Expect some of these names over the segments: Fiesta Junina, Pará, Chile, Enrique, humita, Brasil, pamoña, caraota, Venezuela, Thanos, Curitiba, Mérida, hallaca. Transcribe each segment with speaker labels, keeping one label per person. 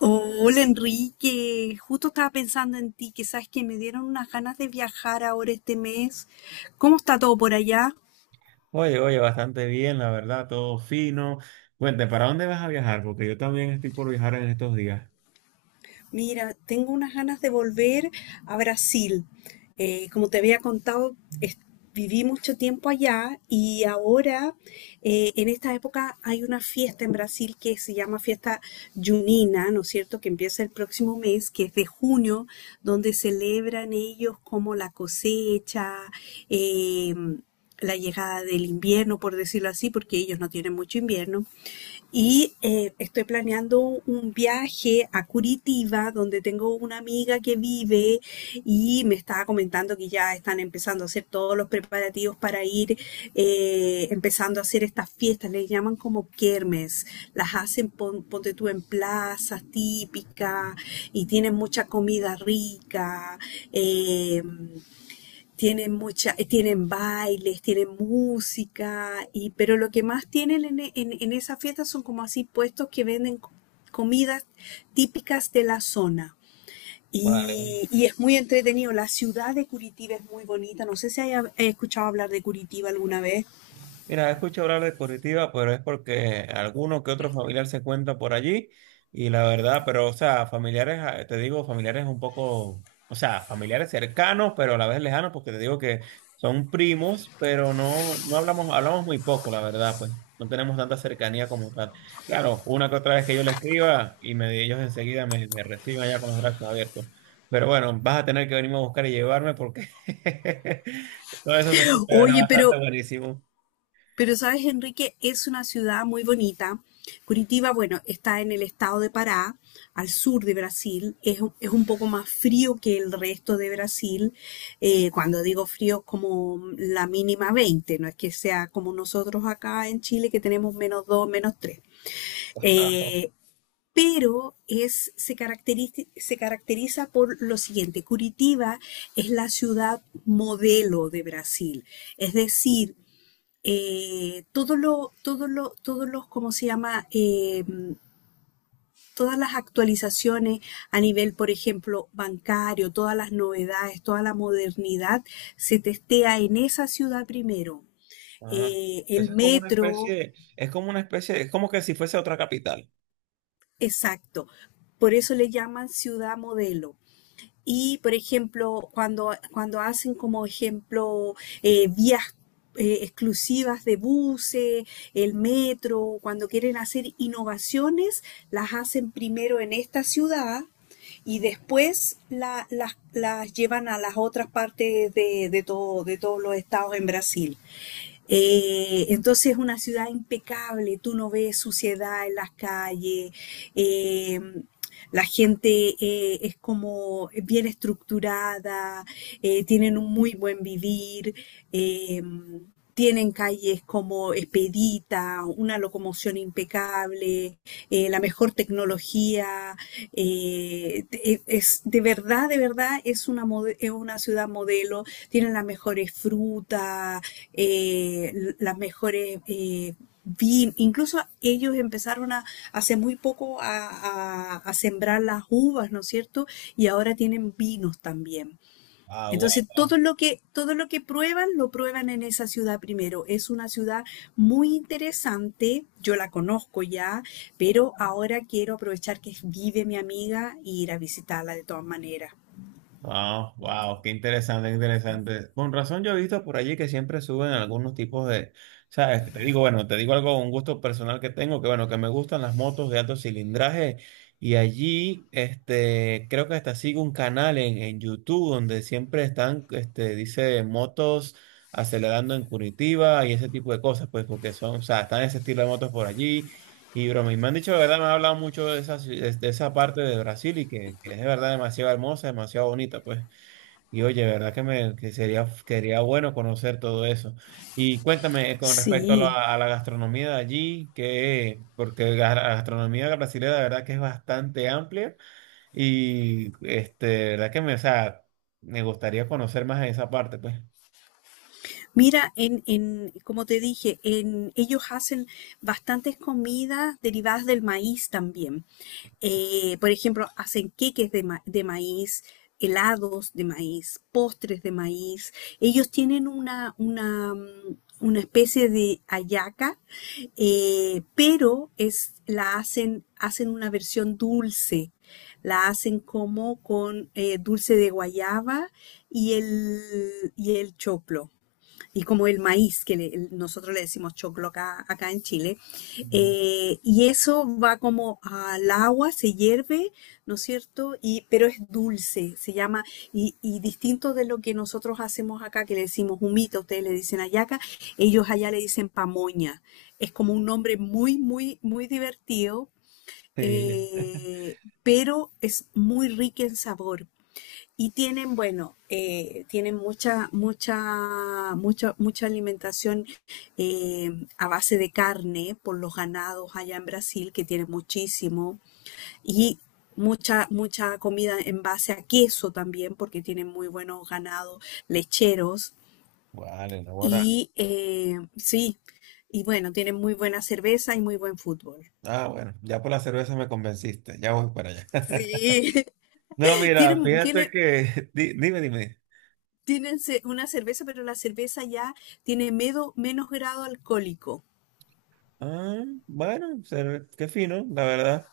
Speaker 1: Hola Enrique, justo estaba pensando en ti, que sabes que me dieron unas ganas de viajar ahora este mes. ¿Cómo está todo por allá?
Speaker 2: Oye, oye, bastante bien, la verdad, todo fino. Cuente, ¿para dónde vas a viajar? Porque yo también estoy por viajar en estos días.
Speaker 1: Mira, tengo unas ganas de volver a Brasil. Como te había contado, es- viví mucho tiempo allá y ahora, en esta época, hay una fiesta en Brasil que se llama Fiesta Junina, ¿no es cierto?, que empieza el próximo mes, que es de junio, donde celebran ellos como la cosecha, eh, la llegada del invierno, por decirlo así, porque ellos no tienen mucho invierno. Y estoy planeando un viaje a Curitiba, donde tengo una amiga que vive y me estaba comentando que ya están empezando a hacer todos los preparativos para ir, empezando a hacer estas fiestas, les llaman como kermes, las hacen, ponte tú, en plazas típicas y tienen mucha comida rica. Eh, tienen mucha, tienen bailes, tienen música, y, pero lo que más tienen en esa fiesta son como así puestos que venden comidas típicas de la zona.
Speaker 2: Vale.
Speaker 1: Y es muy entretenido. La ciudad de Curitiba es muy bonita. No sé si haya escuchado hablar de Curitiba alguna vez.
Speaker 2: Mira, escucho hablar de Curitiba, pero es porque alguno que otro familiar se cuenta por allí y la verdad, pero o sea, familiares, ah, te digo, familiares un poco, o sea, familiares cercanos, pero a la vez lejanos, porque te digo que son primos, pero no hablamos, hablamos muy poco, la verdad, pues no tenemos tanta cercanía como tal. Claro, una que otra vez que yo le escriba y me, ellos enseguida me, reciben allá con los brazos abiertos. Pero bueno, vas a tener que venirme a buscar y llevarme porque todo eso se escucha
Speaker 1: Oye,
Speaker 2: bastante buenísimo.
Speaker 1: pero sabes, Enrique, es una ciudad muy bonita. Curitiba, bueno, está en el estado de Pará, al sur de Brasil. Es un poco más frío que el resto de Brasil. Cuando digo frío, como la mínima veinte. No es que sea como nosotros acá en Chile, que tenemos menos dos, menos tres.
Speaker 2: Ajá.
Speaker 1: Eh, pero es, se caracteriza por lo siguiente. Curitiba es la ciudad modelo de Brasil. Es decir, todo lo, todos los, ¿cómo se llama? Todas las actualizaciones a nivel, por ejemplo, bancario, todas las novedades, toda la modernidad, se testea en esa ciudad primero.
Speaker 2: Ah,
Speaker 1: El
Speaker 2: eso
Speaker 1: metro,
Speaker 2: es como una especie, es como que si fuese otra capital.
Speaker 1: exacto. Por eso le llaman ciudad modelo. Y, por ejemplo, cuando hacen como ejemplo vías exclusivas de buses, el metro, cuando quieren hacer innovaciones, las hacen primero en esta ciudad y después las llevan a las otras partes de todos los estados en Brasil. Entonces es una ciudad impecable, tú no ves suciedad en las calles, eh, la gente es como bien estructurada, tienen un muy buen vivir. em, Tienen calles como expedita, una locomoción impecable, la mejor tecnología. De verdad, de verdad, es una ciudad modelo. Tienen las mejores frutas, las mejores... Incluso ellos empezaron a, hace muy poco a sembrar las uvas, ¿no es cierto? Y ahora tienen vinos también.
Speaker 2: Ah,
Speaker 1: Entonces, todo
Speaker 2: guau.
Speaker 1: lo que, todo lo que prueban, lo prueban en esa ciudad primero. Es una ciudad muy interesante, yo la conozco ya, pero ahora quiero aprovechar que vive mi amiga y ir a visitarla de todas maneras.
Speaker 2: Ah, wow, qué interesante, qué interesante. Con razón yo he visto por allí que siempre suben algunos tipos de, sabes, que te digo, bueno, te digo algo, un gusto personal que tengo, que bueno, que me gustan las motos de alto cilindraje y allí, este, creo que hasta sigo un canal en YouTube donde siempre están, este, dice motos acelerando en Curitiba y ese tipo de cosas, pues porque son, o sea, están ese estilo de motos por allí. Y broma, y me han dicho de verdad, me han hablado mucho de esa, de esa parte de Brasil y que es de verdad demasiado hermosa, demasiado bonita, pues. Y oye, de verdad que me que sería bueno conocer todo eso. Y cuéntame con respecto
Speaker 1: Sí,
Speaker 2: a la gastronomía de allí, que, porque la gastronomía brasileña de verdad que es bastante amplia y este, de verdad que me, o sea, me gustaría conocer más en esa parte, pues.
Speaker 1: mira, como te dije, en, ellos hacen bastantes comidas derivadas del maíz también. Por ejemplo, hacen queques de maíz, helados de maíz, postres de maíz. Ellos tienen una especie de hallaca, pero es, hacen una versión dulce. La hacen como con dulce de guayaba y el choclo y como el maíz, que nosotros le decimos choclo acá, acá en Chile.
Speaker 2: Ujú.
Speaker 1: Y eso va como al agua, se hierve, ¿no es cierto? Y, pero es dulce, se llama, y distinto de lo que nosotros hacemos acá, que le decimos humita, ustedes le dicen hallaca, ellos allá le dicen pamoña. Es como un nombre muy, muy, muy divertido,
Speaker 2: Sí.
Speaker 1: pero es muy rica en sabor. Y tienen, bueno, tienen mucha, mucha, mucha, mucha alimentación eh, a base de carne por los ganados allá en Brasil, que tienen muchísimo, y mucha, mucha comida en base a queso también, porque tienen muy buenos ganados lecheros.
Speaker 2: Vale, no, bueno.
Speaker 1: Y sí, y bueno, tienen muy buena cerveza y muy buen fútbol.
Speaker 2: Ah, bueno, ya por la cerveza me convenciste, ya voy para allá.
Speaker 1: Sí,
Speaker 2: No, mira,
Speaker 1: tienen,
Speaker 2: fíjate
Speaker 1: tienen,
Speaker 2: que, dime, dime.
Speaker 1: Tienen una cerveza, pero la cerveza ya tiene menos grado alcohólico.
Speaker 2: Ah, bueno, qué fino, la verdad.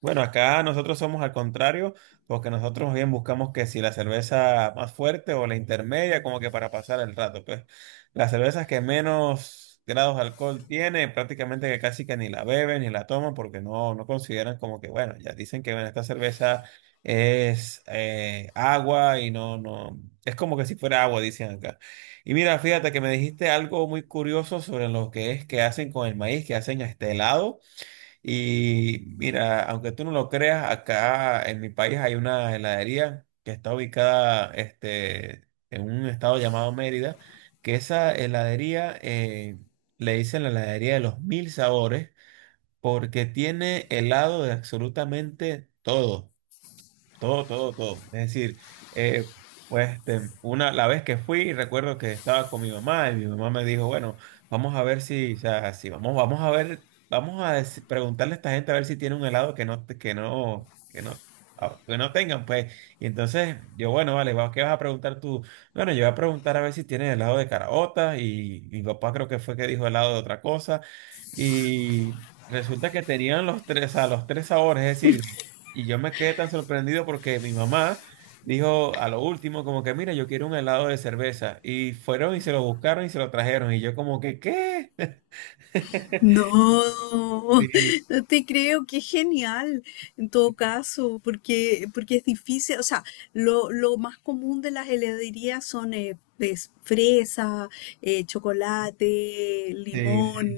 Speaker 2: Bueno, acá nosotros somos al contrario, porque nosotros bien buscamos que si la cerveza más fuerte o la intermedia, como que para pasar el rato, pues las cervezas que menos grados de alcohol tiene, prácticamente que casi que ni la beben ni la toman, porque no consideran como que, bueno, ya dicen que bueno, esta cerveza es agua y no, es como que si fuera agua, dicen acá. Y mira, fíjate que me dijiste algo muy curioso sobre lo que es que hacen con el maíz, que hacen este helado. Y mira, aunque tú no lo creas, acá en mi país hay una heladería que está ubicada este, en un estado llamado Mérida, que esa heladería le dicen la heladería de los mil sabores porque tiene helado de absolutamente todo. Todo, todo, todo. Es decir, eh, pues este, la vez que fui, recuerdo que estaba con mi mamá y mi mamá me dijo, bueno, vamos a ver si, o sea, si vamos, a ver, vamos a preguntarle a esta gente a ver si tiene un helado que no, que no tengan, pues. Y entonces yo, bueno, vale, va, ¿qué vas a preguntar tú? Bueno, yo voy a preguntar a ver si tienen helado de caraota y mi papá creo que fue que dijo helado de otra cosa y resulta que tenían a los tres sabores, es decir. Y yo me quedé tan sorprendido porque mi mamá dijo a lo último como que, mira, yo quiero un helado de cerveza. Y fueron y se lo buscaron y se lo trajeron. Y yo como que, ¿qué?
Speaker 1: No,
Speaker 2: Sí,
Speaker 1: no te creo, qué genial en todo
Speaker 2: sí,
Speaker 1: caso, porque, porque es difícil, o sea, lo más común de las heladerías son es fresa, chocolate,
Speaker 2: sí.
Speaker 1: limón,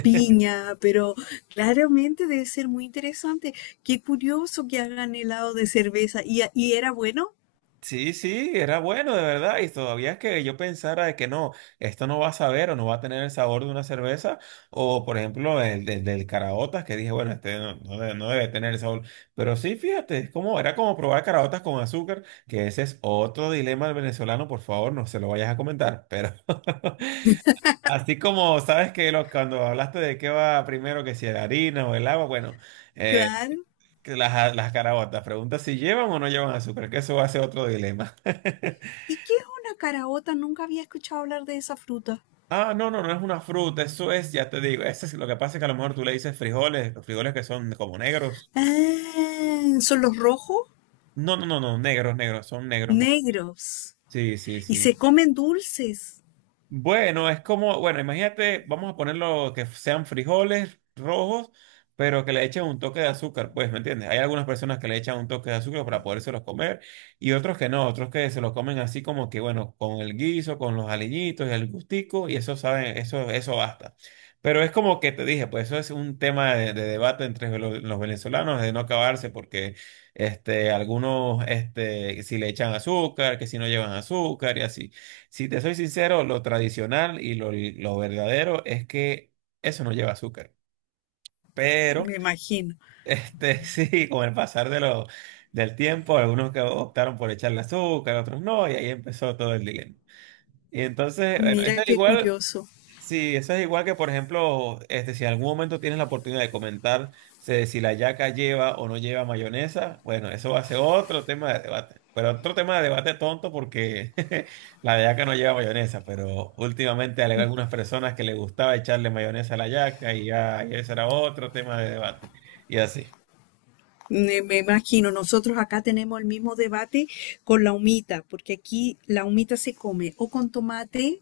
Speaker 1: piña, pero claramente debe ser muy interesante. Qué curioso que hagan helado de cerveza. Y era bueno?
Speaker 2: Sí, sí, era bueno, de verdad. Y todavía es que yo pensara de que no, esto no va a saber o no va a tener el sabor de una cerveza. O, por ejemplo, el del caraotas, que dije, bueno, este no debe, no debe tener el sabor. Pero sí, fíjate, era como probar caraotas con azúcar, que ese es otro dilema del venezolano. Por favor, no se lo vayas a comentar. Pero así como sabes que cuando hablaste de qué va primero, que si la harina o el agua, bueno, eh,
Speaker 1: Claro.
Speaker 2: que las caraotas, pregunta si llevan o no llevan azúcar, que eso va a ser otro dilema.
Speaker 1: ¿Y qué es una caraota? Nunca había escuchado hablar de esa fruta.
Speaker 2: Ah, no, no, no es una fruta, eso es, ya te digo, ese es, lo que pasa es que a lo mejor tú le dices frijoles, los frijoles que son como negros.
Speaker 1: Ah, son los rojos,
Speaker 2: No, no, no, no, negros, negros, son negros.
Speaker 1: negros.
Speaker 2: Sí, sí,
Speaker 1: Y se
Speaker 2: sí.
Speaker 1: comen dulces,
Speaker 2: Bueno, es como, bueno, imagínate, vamos a ponerlo que sean frijoles rojos, pero que le echen un toque de azúcar, pues, ¿me entiendes? Hay algunas personas que le echan un toque de azúcar para podérselos comer y otros que no, otros que se los comen así como que, bueno, con el guiso, con los aliñitos y el gustico y eso saben, eso basta. Pero es como que te dije, pues eso es un tema de debate entre los venezolanos de no acabarse porque este, algunos, este, si le echan azúcar, que si no llevan azúcar y así. Si te soy sincero, lo tradicional y lo verdadero es que eso no lleva azúcar. Pero,
Speaker 1: me imagino.
Speaker 2: este, sí, con el pasar de del tiempo, algunos que optaron por echarle azúcar, otros no, y ahí empezó todo el lío. Y entonces, bueno.
Speaker 1: Mira
Speaker 2: eso
Speaker 1: qué
Speaker 2: igual
Speaker 1: curioso.
Speaker 2: Sí, eso es igual que, por ejemplo, este, si en algún momento tienes la oportunidad de comentar si la yaca lleva o no lleva mayonesa, bueno, eso va a ser otro tema de debate. Pero otro tema de debate tonto porque la yaca no lleva mayonesa, pero últimamente hay algunas personas que le gustaba echarle mayonesa a la yaca y ya, y ese era otro tema de debate. Y así.
Speaker 1: Me imagino, nosotros acá tenemos el mismo debate con la humita, porque aquí la humita se come o con tomate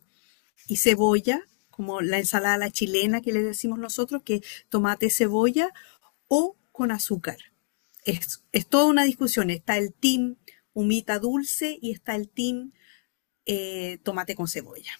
Speaker 1: y cebolla, como la ensalada a la chilena que le decimos nosotros, que es tomate, cebolla, o con azúcar. Es toda una discusión. Está el team humita dulce y está el team tomate con cebolla.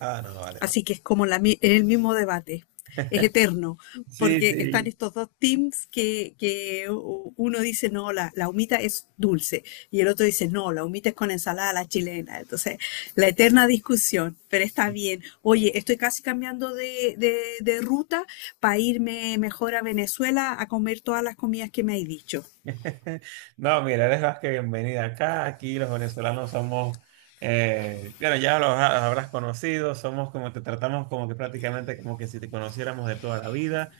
Speaker 2: Ah, no, vale, no.
Speaker 1: Así que es como el mismo debate. Es eterno,
Speaker 2: Sí,
Speaker 1: porque están
Speaker 2: sí.
Speaker 1: estos dos teams que uno dice, no, la humita es dulce, y el otro dice, no, la humita es con ensalada a la chilena. Entonces, la eterna discusión, pero está bien. Oye, estoy casi cambiando de ruta para irme mejor a Venezuela a comer todas las comidas que me hay dicho.
Speaker 2: No, mira, eres más que bienvenida acá. Aquí los venezolanos somos, bueno, ya los habrás conocido, somos como te tratamos como que prácticamente como que si te conociéramos de toda la vida,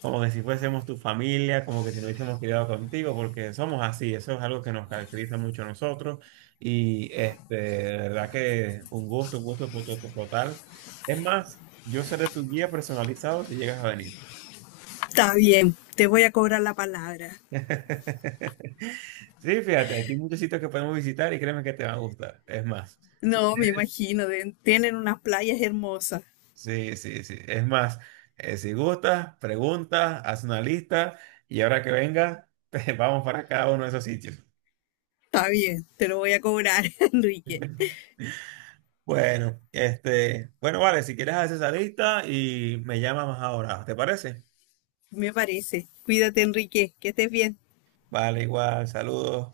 Speaker 2: como que si fuésemos tu familia, como que si nos hubiésemos criado contigo, porque somos así, eso es algo que nos caracteriza mucho a nosotros. Y este, de verdad que un gusto total. Es más, yo seré tu guía personalizado si llegas a venir.
Speaker 1: Está bien, te voy a cobrar la palabra.
Speaker 2: Sí, fíjate, aquí hay muchos sitios que podemos visitar y créeme que te van a gustar. Es más, si
Speaker 1: No, me
Speaker 2: quieres,
Speaker 1: imagino, tienen unas playas hermosas.
Speaker 2: sí, sí, sí. Es más, si gustas, preguntas, haz una lista y ahora que venga, te vamos para cada uno de esos sitios.
Speaker 1: Está bien, te lo voy a cobrar, Enrique.
Speaker 2: Bueno, este, bueno, vale, si quieres haces esa lista y me llamas más ahora, ¿te parece?
Speaker 1: Me parece. Cuídate, Enrique, que estés bien.
Speaker 2: Vale, igual, saludos.